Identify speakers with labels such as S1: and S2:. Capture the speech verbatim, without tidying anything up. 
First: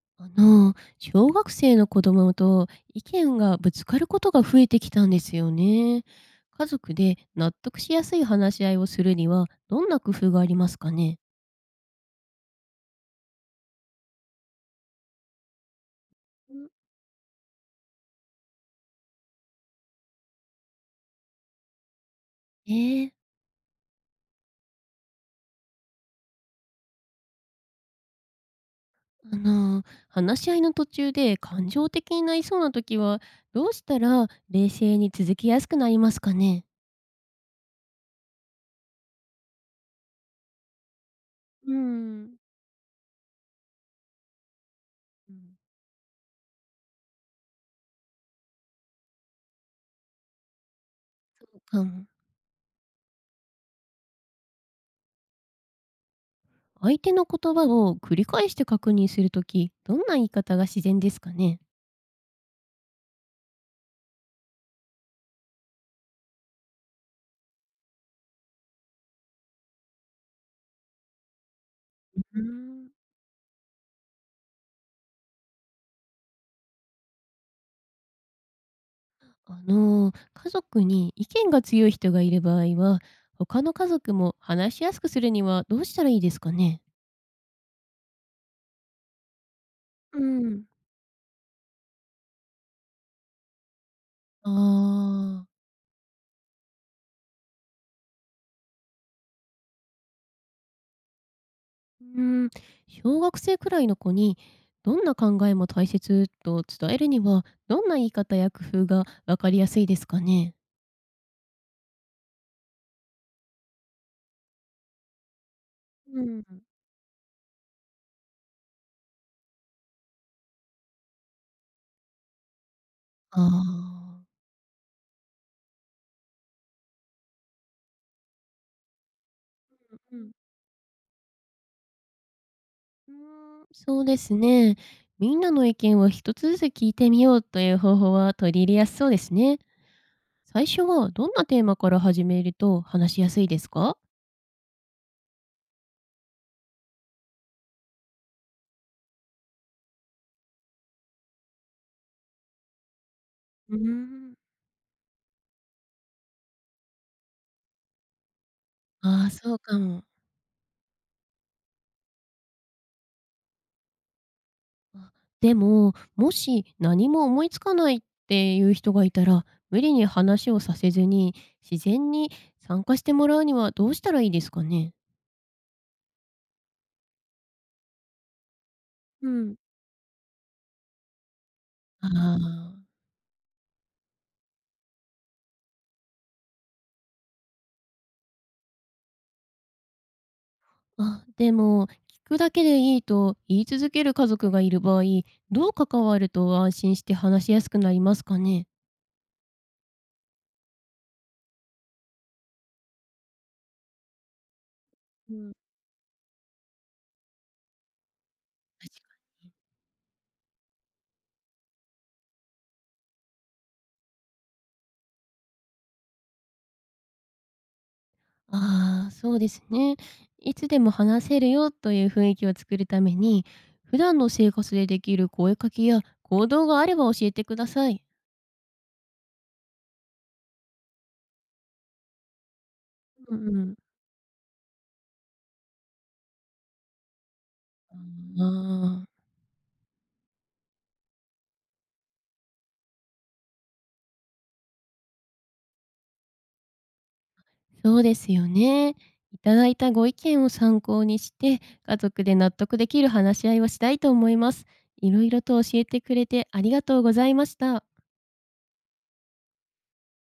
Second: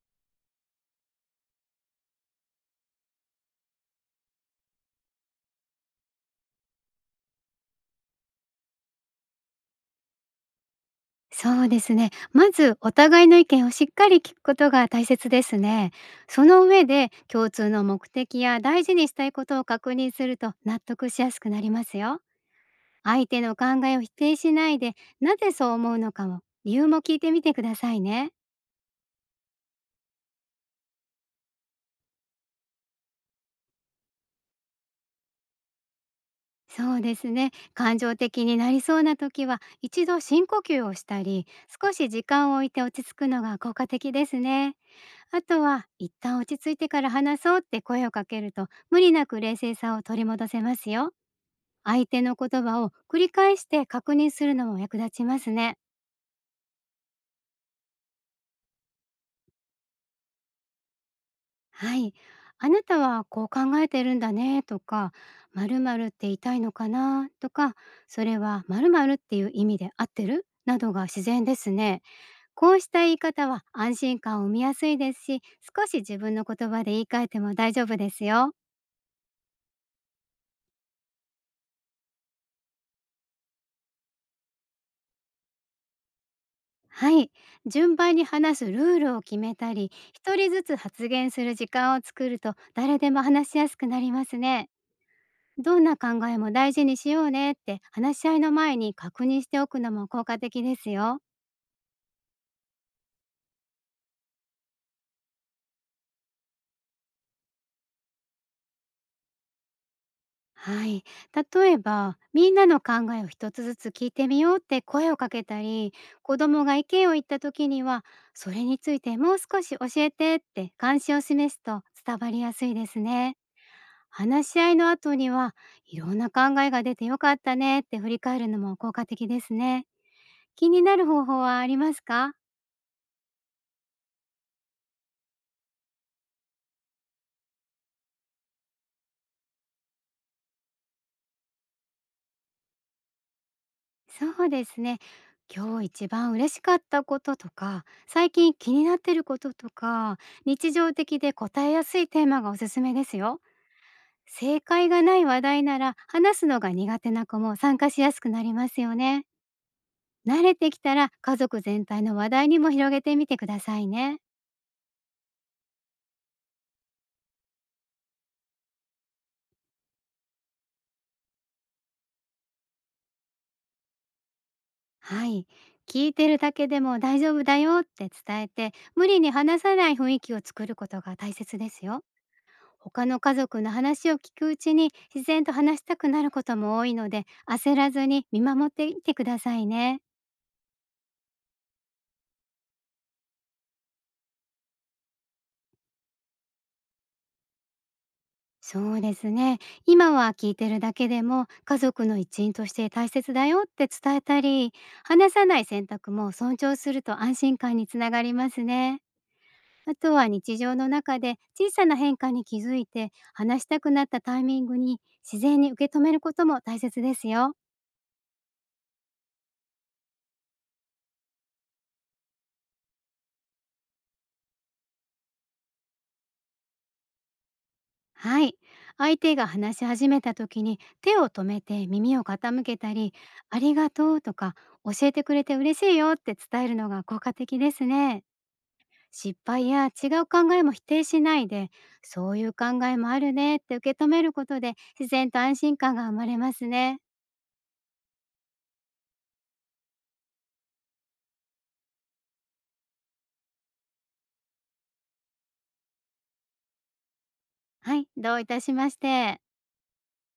S1: あの、小学生の子供と意見がぶつかることが増えてきたんですよね。家族で納得しやすい話し合いをするにはどんな工夫がありますかね？
S2: そうですね。まずお互いの意見をしっかり聞くことが大切ですね。その上で共通の目的や大事にしたいことを確認すると納得しやすくなりますよ。
S1: えー、
S2: 相手の考えを否定しないで、なぜそう思うのかも理由も聞いてみてくださいね。
S1: あの、話し合いの途中で感情的になりそうな時はどうしたら冷静に続きやすくなりますかね？
S2: そうですね。感情的になりそうな時はいちど深呼吸をしたり、
S1: う
S2: 少し時
S1: ん、
S2: 間を置いて落ち着くのが効果的ですね。あと
S1: ん、
S2: は、いったん落ち着いてから話そうって声をかけると、無理なく冷静さを取り戻せますよ。
S1: そうかも。
S2: 相手の言葉を繰り返して確認するのも役立ちますね。
S1: 相手の言葉を繰り返して確認するとき、どんな言い方が自然ですかね？
S2: はい。あなたはこう考えてるんだねとか、〇〇って言いたいのかなとか、それは〇〇っていう意味で合ってるなどが自然ですね。
S1: う
S2: こうし
S1: ん。
S2: た言い方は安心感を生みやすいですし、少し自分の言葉で言い換えても大丈夫ですよ。
S1: あの、家族に意見が強い人がいる場合は、他の家族も話しやすくするにはどうしたらいいですかね？
S2: はい。順番に話すルールを決めたり、
S1: う
S2: 一人
S1: ん、
S2: ずつ発言する時間を作ると誰でも話しやすくなります
S1: あ
S2: ね。
S1: あ、
S2: どんな考えも大事にしようねって話し合いの前に確認しておくのも効果的ですよ。
S1: うーん、小学生くらいの子に、どんな考えも大切と伝えるには、どんな言い方や工夫がわかりやすいですかね？
S2: はい。例えば、みんなの考えをひとつずつ聞いてみようって声をかけたり、
S1: う
S2: 子
S1: ん、
S2: 供が意見を言った時には、それについてもう少し教えてって関心を示すと伝わりやすいですね。
S1: ああ、
S2: 話し合いの後には、いろんな考えが出てよかったねって振り返るのも効果的ですね。
S1: うん、ー
S2: 気になる方法はありますか？
S1: うーん、そうですね。みんなの意見を一つずつ聞いてみようという方法は取り入れやすそうですね。最初はどんなテーマから始めると話しやすいですか？
S2: そうですね。今日一番嬉しかったこととか、最近気になってることとか、日常的で答えやすいテーマがおすすめですよ。
S1: うーん。
S2: 正解がない話題なら話すのが苦手な子も参加しやすくなりますよね。
S1: ああ、そうかも。
S2: 慣れてきたら家族全体の話題にも広げてみてくださいね。
S1: あ、でも、もし何も思いつかないっていう人がいたら、無理に話をさせずに、自然に参加してもらうにはどうしたらいいですかね？
S2: はい。聞いてるだけでも大丈夫だよって伝えて、無理
S1: う
S2: に
S1: ん。
S2: 話さない雰囲気を作ることが大切ですよ。
S1: あ
S2: 他の家族の話を聞くうちに自然と話したくなることも多いので、焦らずに見守っていてくださいね。
S1: あ、あ、でも、聞くだけでいいと言い続ける家族がいる場合、どう関わると安心して話しやすくなりますかね？
S2: そうですね。今は聞いてるだけでも家族のいちいんとして大切だよって伝えたり、
S1: う
S2: 話さ
S1: ん、
S2: ない選択も尊重すると安心感につながりますね。あとは日常の中で小さな変化に気づいて、話したくなったタイミングに自然に受け止めることも大切ですよ。
S1: ああ、そうですね。いつでも話せるよという雰囲気を作るために、普段の生活でできる声かけや行動があれば教えてください。
S2: はい。相手が話し始めた時に手を止めて耳を傾けたり、
S1: うん
S2: あ
S1: う
S2: り
S1: ん。
S2: がとうとか教えてくれて嬉しいよって伝えるのが効果的ですね。
S1: ああ、
S2: 失敗や違う考えも否定しないで、そういう考えもあるねって受け止めることで自然と安心感が生まれますね。
S1: そうですよね。いただいたご意見を参考にして、家族で納得できる話し合いをしたいと思います。いろいろと教えてくれてありがとうございました。
S2: はい、どういたしまして。